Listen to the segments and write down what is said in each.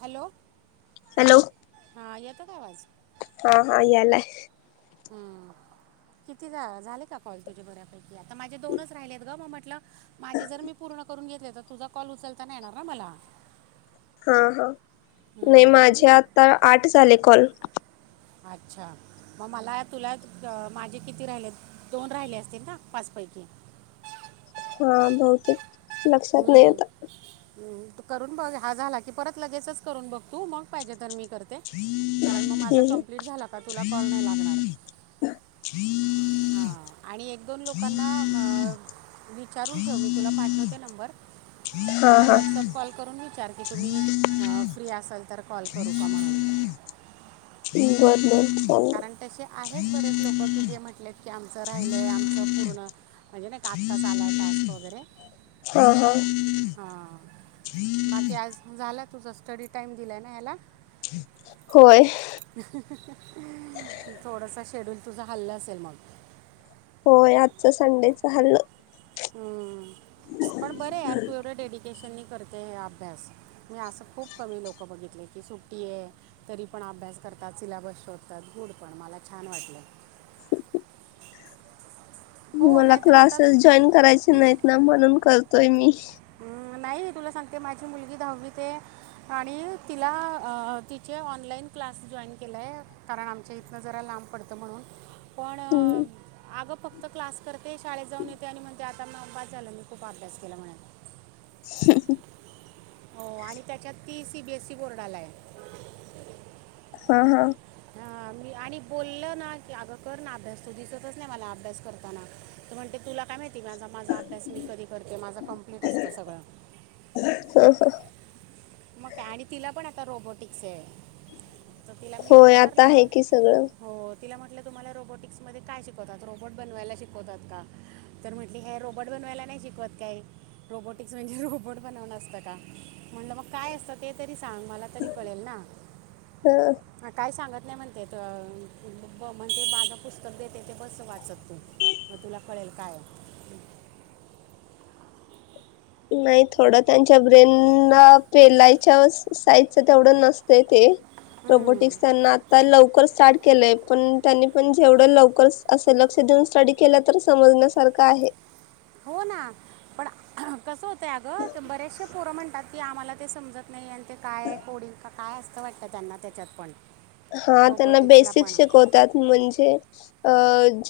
Hello [inaudible] hello [inaudible] हा येतो का आवाज, [inaudible] हा हा यालाय. [inaudible] हम्म, [inaudible] किती झा झाले का कॉल तुझे बऱ्यापैकी आता. माझे दोनच राहिलेत ग म म्हटलं, माझे जर मी पूर्ण पूर्ण करून घेतले त तुझा कॉल उचलता नाही येणार ना मला, [inaudible] हा हा [inaudible] नाही हं, म्हणून माझे मग आता आठ झाले कॉल. [inaudible] अच्छा मग मला तुला माझे किती राहिले दोन राहिले असतील ना पाच पट [unintelligible] हा बहुतेक [inaudible] लक्षात नाही आता, [inaudible] हम्म तु करून बघ हा झाला की परत लगेचच करून बघ तू मग पाहिजे तर मी [inaudible] [unintelligible] करते कारण मग माझं कंप्लीट झाला का तुला कॉल नाही लागणार - [inaudible] हां आणि एक दोन लोकांना अ विचारून ठेव मी तुला पाठवते नंबर. [inaudible] हा त्यांना हा व्हॉट्सअप कॉल करून विचार की तुम्ही अ फ्री असाल त कॉल करू का म्हणून, [inaudible] [inaudible] बर बर, [inaudible] कारण चालेल तसे आहेत बरेच लोक की जे म्हंटलेत की आमचं राहिलेय आमच पूर्ण पूर्ण [inaudible] म्हणजे नाही का आताच आलाय टास्क वगैरे, [inaudible] [inaudible] ह- ह- [inaudible] हां बाकी [inaudible] आज झाला तुझा स्टडी टाइम दिलाय ना याला. होय. थोडस शेड्यूल तुझ हल्ला असेल मग. होय. आजच संडेच हाल्लं. हम्म. पण बरय यार तू एवढ्या डेडी केशने करते हे अभ्यास, मी असं खूप कमी लोकं बघितले की सुट्टीये तरी पण अभ्यास करतात, सिलाबस शोधतात गुड पण मला छान वाटलं. हो मला नाहीतर आता क्लासेस जॉईन करायचे नाहीत ना म्हणून करतोय मी. हम्म. नाही तुला सांगते माझी मुलगी दहावी ते आणि तिला तिचे ऑनलाईन क्लास जॉईन केलाय कारण आमच्या इथनं जरा लांब पडतं म्हणून पण आग फक्त क्लास करते, शाळेत जाऊन येते. आणि म्हणते आता न बास झालं मी खूप अभ्यास केला म्हणे. [inaudible] हो. आणि त्याच्यात ती सीबीएससी बोर्डालाय. हां हां. हां मी आणि बोलं ना की अगं कर ना अभ्यास तू दिसतच नाही मला अभ्यास करताना. तर म्हणते तुला काय माहिती की माझा माझा अभ्यास मी कधी करते. माझं कम्प्लीट असतं सगळं. मग काय, आणि तिला पण आता रोबोटिक्से. तर तिला मी होय आता आहे विचारलं. की सगळं हो. तिला म्हटल तुम्हाला रोबोटिक्स मध्ये काय शिकवतात. रोबट बनवायला शिकवतात का? तर म्हंटली हे रोबट बन बनवायला नाही शिकत काई रोबोटिक्स म्हणजे रोबोट बनवण असतं का? म्हणल मग काय असत ते तरी सांग. मला तरी कळेल ना. ह काय सांग [unintelligible] म्हनते त म म्हणजे माझ पुस्तक देते ते बसं वाचत तू, मग तुला कळेल. काय नाही थोड त्यांच्या ब्रेना पेलायच्या साईजच तेवढं नस ते हम्म. रोबोटिक्स त्यांना आता लवकर स्टार्ट केलंय. पण त्यांनी पण जेवढं लवकर असं लक्ष देऊन स्टडी केलं तर समजण्यासारखं आहे. हो ना, पण कसं होतंय अगं, बरेचसे पोरं म्हणतात की आम्हाला ते समजत नाही आण ते काय कोडी काय असतं वाटतं त्यांना त्याच्यात पण हा त्यांना रोबोटिक्सला बेसिक पण शिकवतात म्हणजे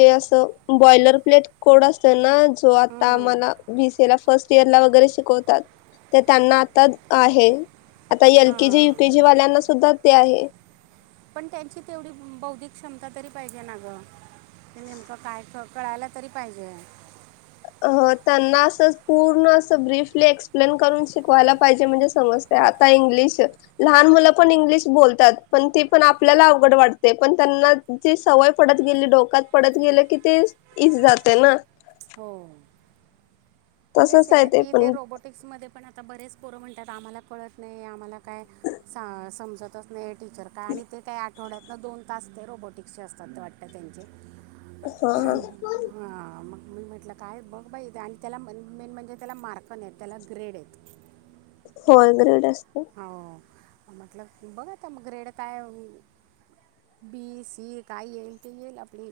अ अस बॉलर प्लेट कोड असत ना जो आता हम्म. आम्हाला बीसी ला फर्ट इतर. ला वगैरे शिकवतात तर त्यांना आता आहे आता एल केेजी हां युकेजी वाल्यांना सुद्धा ते आहे. पण त्यांची तेवढी बौद्धिक क्षमता तरी पाहिजे ना ग ते नेमकं काय कळायला तरी पाहिजे. अ त्यांना अस पूर्ण अस ब्रीफली एक्सप्लेन करून शिकवायला पाहिजे म्हणजे सम आता इंग्लिश लहान मुलं पण इंग्लिश बोलतात ती पण आपल्याला अवघड वाटते पण, त्यांना जी सवय पडत गेली डोक्यात पडत गेले की ते इझी जातय ना. हो तेच आहे कि ते रोबोटिक्स मध्ये पण आता बरेच पोरं म्हणतात आम्हाला कळत नाही आम्हाला काय सा समजतच नाही? टीचर काय आणि ते काही आठवड्यातनं दोन तास ते रोबोटिक्सचे असतात ते वाटतात त्यांचे. हा हा हां, मग मी म्हटलं काय बघ बाई आणि त्याला मेन म्हणजे त्याला मार्कन नाहीत त्याला ग्रेड आहेत. [unintelligible] हो म्हटल बघा मग ग्रेड काय? बी सी काय येईल ते येईल आपली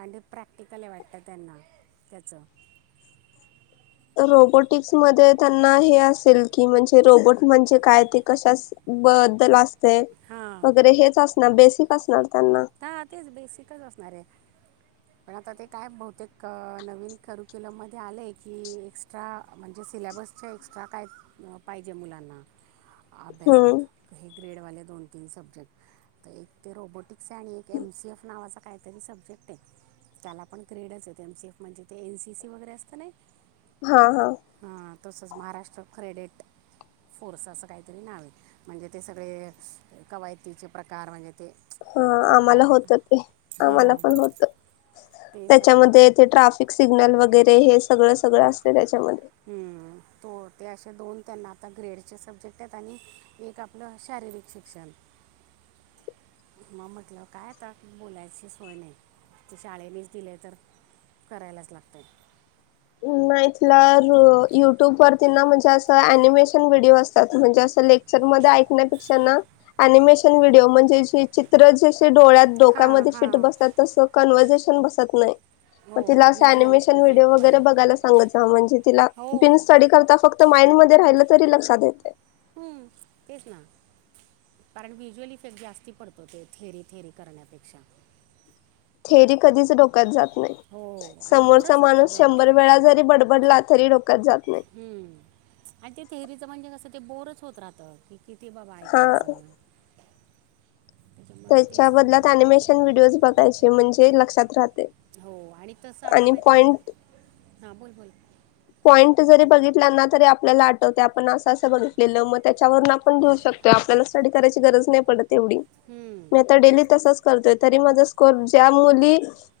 आणि प्रॅक्टिकली वाटतं त्यांना त्याचं. [inaudible] रोबोटिक्स मध्ये त्यांना हे असेल की म्हणजे रोबोट म्हणजे काय ते कशास? बद्दल असतय हां वगैरे हेच असणार बेसिक असणार. त्यांना हा तेच बेसिकच असणार आहे. पण आता ते काय बहुतेक नवीन करक्युलर मध्ये आले की एक्स्ट्रा म्हणजे सिलेबसच्या एक्स्ट्रा काय पाहिजे मुलांना हम्म अभ्यासात हे ग्रेडवाले दोन तीन सब्जेक्ट तर एक ते रोबोटिक आणि एक एम सी एफ नावाचा काहीतरी सब्जेक्ट आहे त्याला पण ग्रेडच आहेत एम सी एफ म्हणजे ते एन सी सी वगैरे असतं नाही हा.. हा.. हां तसंच महाराष्ट्र क्रेडिट फोर्स असं काहीतरी न् म्हणजे ते सगळे कवायतीचे प्रकार म्हणजे ते हा आम्हाला काय आता होत ते आम्हाला हां पण होत. ते सगळं त्याच्यामध्ये ते ट्राफिक सिग्नल वगैरे हे सगळं सगळं असते त्याच्यामध्ये. हम्म त ते असे दोन त्यांना आता ग्रेडचे सब्जेक्ट आहेत आणि एक आपलं अशा शारीरिक शिक्षण मग म्हटलं काय आता बोलायची सोय नाही. ते शाळेनेच दिले तर करायलाच लागतय. नाही तीला युट्यूब वरती ना म्हणजे असं ॲनिमेशन व्हिडिओ असतात म्हणजे असं लेक क्चर मध्ये ऐकण्यापेक्षा ना ॲनिमेशन व्हिडिओ म्हणजे चित्र जसे डोळ्यात, हां डोक्यामध्ये फिट हां बसतात. तस कन्वर्झेशन बसत नाही. म हो तिला असं व्हिज्युअल अनिमेशन व्हिडीओ वगैरे इफेक्टवाला बघायला बसव म्हणजे तीला हो स्टडी करता फक्त माइंड मध्ये राहिल तरी लक्षात येतय. हम् तेच ना. कारण व्हिज्युअल इफेक्ट जास्ती पडतो ते थेरी-थेरी करण्यापेक्षा. थेरी कधीच डोक्यात जात नाही. हो आणि समोरचा बोरच होतं माणूस गं शंभर वेळा जरी बडबडला तरी डोक्यात जात नाही. हम्म. आणि ते थेरीचं म्हणजे कस ते बोरच होत राहत. किती बाबा हा ऐकायचं. त्याच्यामुळं त्याच्या तेच बदल्यात अनिमेशन व्हिडिओज बघायचे म्हणजे लक्षात राह हो. आणि तस आता माहिती हा बोल बोल पॉईंट जरी बघितल्या ना तरी आपल्याला आठवते आपण असं असं बघितलेल मग त्याच्यावरून आपण घेऊ शकतो. आपल्याला स्टडी करायची गरज नाही पडत एवढी हम्म, मी आता डेली तसच करतोय. तरी माझा स्कोर ज्या मुली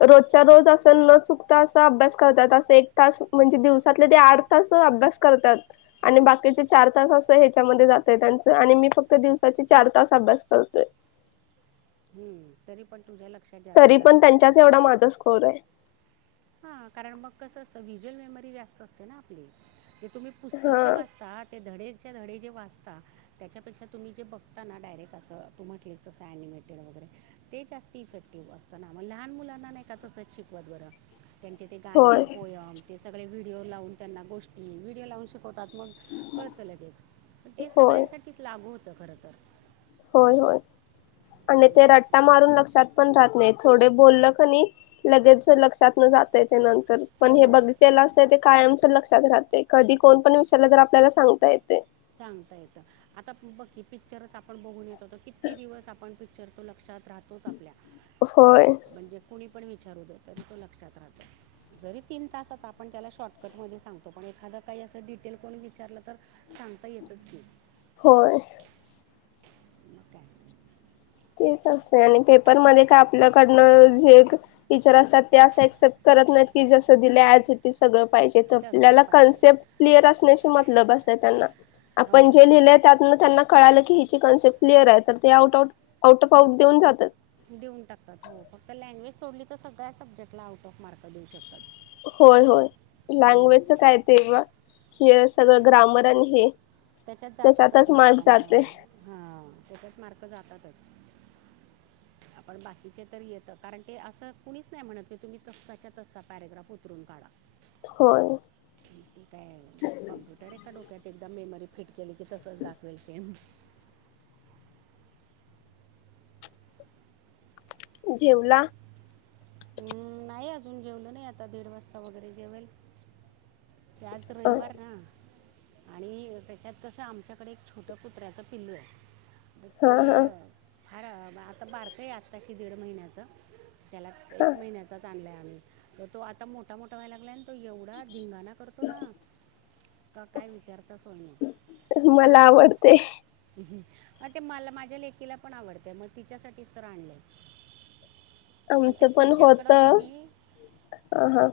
रोजच्या-रोज अस न चुकता अस अभ्यास करतात असं एक अस म्हणजे दिवसातले ते आठ तास अभ्यास करतात आणि बाकीचे चार तास अस ह्याच्यामध्ये जातोय त्यांच आणि मी फक्त दिवसाचे चार तास अभ्यास करतोय. हम्म. तरी पण तुझ्याला तरी पण त्यांच्याच एवढा माझा स्कोर आहे. हा. कारण मग कसं असत व्हिज्युअल मेमरी जास्त असते ना आपली ते तुम्ही पुस्तक हा जे वाचता ते धडे धडे जे वाचता त्यापेक्षा तुम्ही जे बघता ना डायरेक्ट असं तू म्हटलीस तसं ॲनिमेटेड वगैरे ते जास्ती इफेक्टिव्ह असत ना म लहान मुलांना नाही का तसंच शिकवत बरं? त्यांचे ते गाणे, होय पोयम ते सगळे व्हिडिओ लावून त्यांना गोष्टी व्हिडिओ लावून शिकवतात. मग कळत लगेच पण ते होय सगळ्यांसाठीच लागू होतं खर तर. होय, होय. आणि ते रट्टा मारून लक्षात पण राहत नाही थोडे बोललं कनी लगेच लक्षात न जाताय ते नंतर पण हे हो बघिलेल असतय ते कायमच लक्षात राहतय कधी कोण पण विचारल तर आपल्याला सांगता येतय. सांगता येत. आता बघ की पिक्चरच आपण बघून येतो तर किती दिवस आपण पिक तो लक्षात राहतोच आपल्या होय म्हणजे कोणी पण विचारू दे तरी तो लक्षात रहातो. जरी तीन तासाच आपण त्याला शॉर्टकटमध्ये सांगतो पण एखादं काही असं डिटेल कोणी विचारलं तर सांगता येतच की. होय. मग काय तेच असते आणि पेपरमध्ये का आपल्याकडनं जे टीचर असतात ते असं एक्सेप्ट कर करत नाहीत की जस दिलय ऍज इट इज सगळं पाहिजेत तसंच आपल्याला पाहिजे कनस्पेट क्लिअर असण्याशी मतलब असतय त्यांना. आपण जे लिहिलंय हो त्यातन त्यांना कळालं की ती कन्सेप्ट क्लिअर आहे तर ते out out out of out देऊन जातात. देऊन टाकतात हो. फक्त लँग्वेज सोडली तर सगळ्या सब्जेक्टला आउट ऑफ मार्क देऊ शकतात. होय होय हम्म. लँग्वेजच काय ते हे सगळं ग्रामर आणि हे त्याच्यात जातातच त्याच्यातच मार्क ना जाते हा. त्याच्यात मार्क जातातच. [inaudible] आपण बाकीचे तर येतं कारण ते असं कुणीच नाही म्हणत की तुम्ही तस्साच्या तस्सा पॅरेग्राफ उतरून काढा. होय ती काय कॉम्प्युटर आहे का डोक्यात एक मेमरी केले की तसंच दाखवेल सेम जेवला? हम्म नाही अजून जेवलो नाही आता दीड वाजता वगैरे जेवेल. ते आज अ रविवार ना. आणि त्याच्यात कसं आमच्याकडे एक छोट कुत्र्याचं पिल्लू ए. हा ते हा अ फार आता बारकं ये आत्ताशी दीड महिन्याचं त्याला हा एक महिन्याचाच आणलाय आम्ही, तर तो आता मोठा मोठा व्हाय लागलाय आन तो एवढा धिंगाणा करतो ना? का काय विचारता सोय नाही? मला आवडतय. अ ते मला माझ्या लेकीला पण आवडतय, मग तिच्यासाठीच तर आणलंय? ते आमचं पण तिच्याकडं होत अ. कमी हा.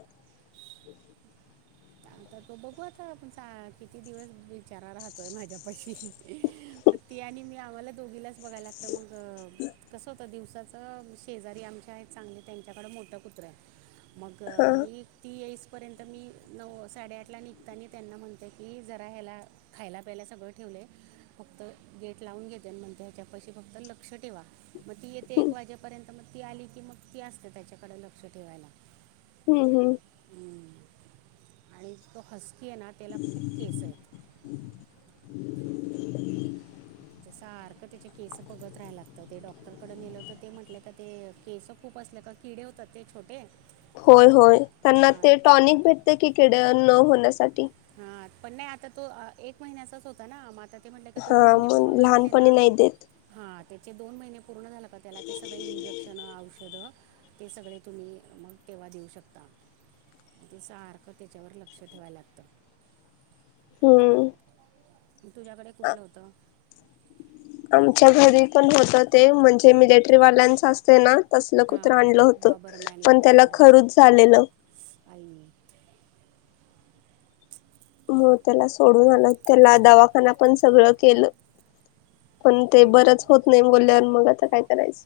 आता तो बघू आता, आपण चा किती दिवस बीचारा राहतोय माझ्यापाशी? ती आणि मी आम्हाला दोघीलाच बघायला लागतं, मग कसं होतं दिवसात च शेजारी आमच्या हायेत चांगले त्यांच्याकडं मोठं कुत्रं हाय? मग हा मी ती येईसपर्यंत मी नऊ साडेआठला निघताना त्यांना म्हणते की, जरा ह्याला खायला प्यायला सगळं ठेवलंय फक्त गेट लावून घेतेल, मग त्याच्यापाशी फक्त लक्ष ठेवा. मग ती येते एक हम्म वाजेपर्यंत मग ती आली की मग ती असते. त्याच्याकडे लक्ष ठेवायला. हू हू. हम्म. आणि तो हसकी ये ना तेला खूप केस येत. सारखं त्याचे केस बघत राहाय लागतं. ते डॉ क्टरकड नेल होत ते म्हटले का? ते केस खूप असले का किडे होतात ते छोटे. होय होय, त्यांना हां ते टॉनिक भेटत की कडे न होण्यासाठी. हां पण नाही, आता तो एक महिन्याचाच होता ना म आता ते म्हनले का दोन हा महिने मग पूर्ण झाले लहानपणी ना? नाही देत हा त्याचे दोन महिने पूर्ण झालं का? त्याला ते सगळे इंजेक्शन, औषधं ते सगळे तुम्ही मग तेव्हा देऊ शकता. ते सारखं त्याच्यावर लक्ष ठेवायला लागतं. हम्म. तुझ्याकडे कुठलं होतं आमच्या घरी पण होतं ते म्हणजे मिलेटरी वाल्यांच असतय ना? तसल कुत्र आणलं हां होत डॉबरमॅन पण त्याला लॅब्राडॉर असं खरुच झालेलं. आई म त्याला सोडून आलं, त्याला दवाखाना पण सगळं केलं. पण ते हम्म. बरंच होत नाही बोलल्यावर मग आता काय करायचं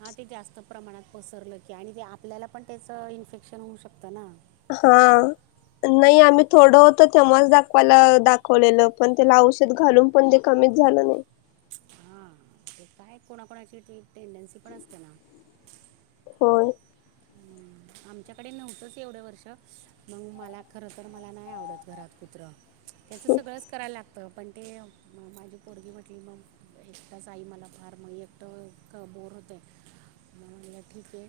हा ते जास्त प्रमाणात पसरलं की आणि ते आपल्याला पण त्याच इन्फेक्शन होऊ शकतं ना. हां. नाही आम्ही थोडं होत तेव्हाच दाखवायला-दाखवलेलं पण त्याला औषध घालून पण ते कमी झालं नाही. हा. ते काय कोणाकोणाची टेंडन्सी पण असते ना. हो. हम्म आमच्याकडे नव्हतंच एवढे वर्ष मग मला खर तर मला नाही आवडत घरात कुत्र. त्याचं सगळंच करायला लागतं. तर पण ते माझी पोरगी म्हटली मग एकटाच आई मला फार मग एकटं बोर होतय म म्हंटल ठीक आहे.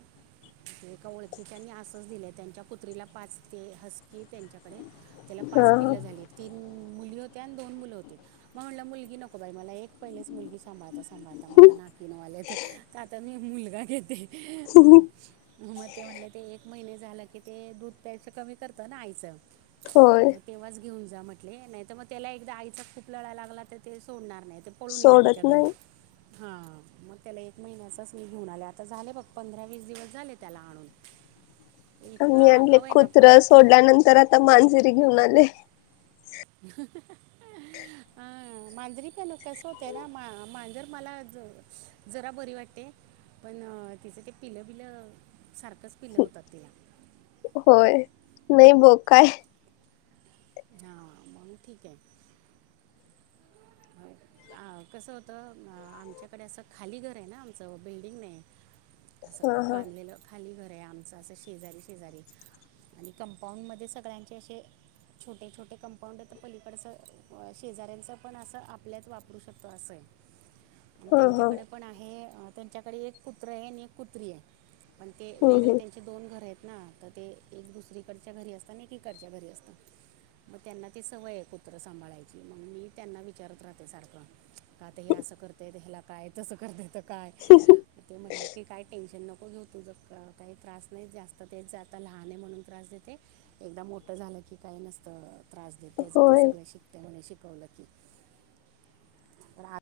एका ओळखीच्यानी आसच दिलय. त्यांच्या कुत्रीला पाच ते हसकी आहे त्यांच्याकडे. त्याला पाच हा पिल्ल झाली आहेत तीन मुली होत्या आणि दोन मुलं होतीत. मग म्हटलं मुलगी नको बाई मला एक पहिलेच मुलगी सांभाळता-सांभाळता मला ना कीनव आले तर आता मी एक मुलगा घेते. म ते म्हंटले ते एक महिने झालं की ते दूध प्यायच कमी करतं ना आईचं होय. मग तेव्हाच घेऊन जा म्हटले नाही, तर मग त्याला एकदा आईचा खूप लळा लागला तर, ते सोडणार नाही. ते पळून येईल सोडत आमच्या घरी नाही हा मग त्याला एक महिन्याच मी घेऊन आले. आता झाले बघ पंधरा वीस दिवस झाले. त्याला आणून का इतकं मी आणले आगाव आहे ना कुत्र पण सोडल्यानंतर आता मांजर घेऊन आले. [inaudible] अ मांजरी पण कस होतंय ना? मा मांजर मला जरा बरी वाटते. पण तिचं ते पिलं बिलं, सारखंच पिलं होतात तिला होय नाही बघ काय? हा मग ठीक हाय. हा. कसं होतं आमच्याकडे, असं खाली घर आहे ना आमचं बिल्डिंग नाही. असं हा हा बांधलेलं खाली घर आहे. आमचं असं शेजारी शेजारी आणि कंपाऊंड मध्ये सगळ्यांचे असे छोटे छोटे कंपाऊंड एत, तर पलीकडच शेजाऱ्यांच पण अस तर आपल्यात वापरू शकतो असं हाय आणि हा हा त्यांच्याकडे पण आहे. त्यांच्याकडे एक कुत्र हाय आणि एक कुत्री हाय पण ते हम्म वेगळे हम्म त्यांचे दोन घर हायेत. ना तर ते एक दुसरीकडच्या घरी असतं आणि इकडच्या घरी असत. मग त्यांना ते सवय ये कुत्र सांभाळायची मग मी त्यांना विचारत राहते सारखं, का ते हे असं करतय? ह्याला काय तसं करत तर काय? ते म्हटलं की काय टेशन नको. प ग्यो तुझ का काही त्रास नाही जास्त, तेच आता लहान आहे म्हणून त्रास देतय, एकदा मोठं झालं की काय नसतं त्रास देत त्याच ते होय. सगळ शिकत म्हणे शिकवलं की तर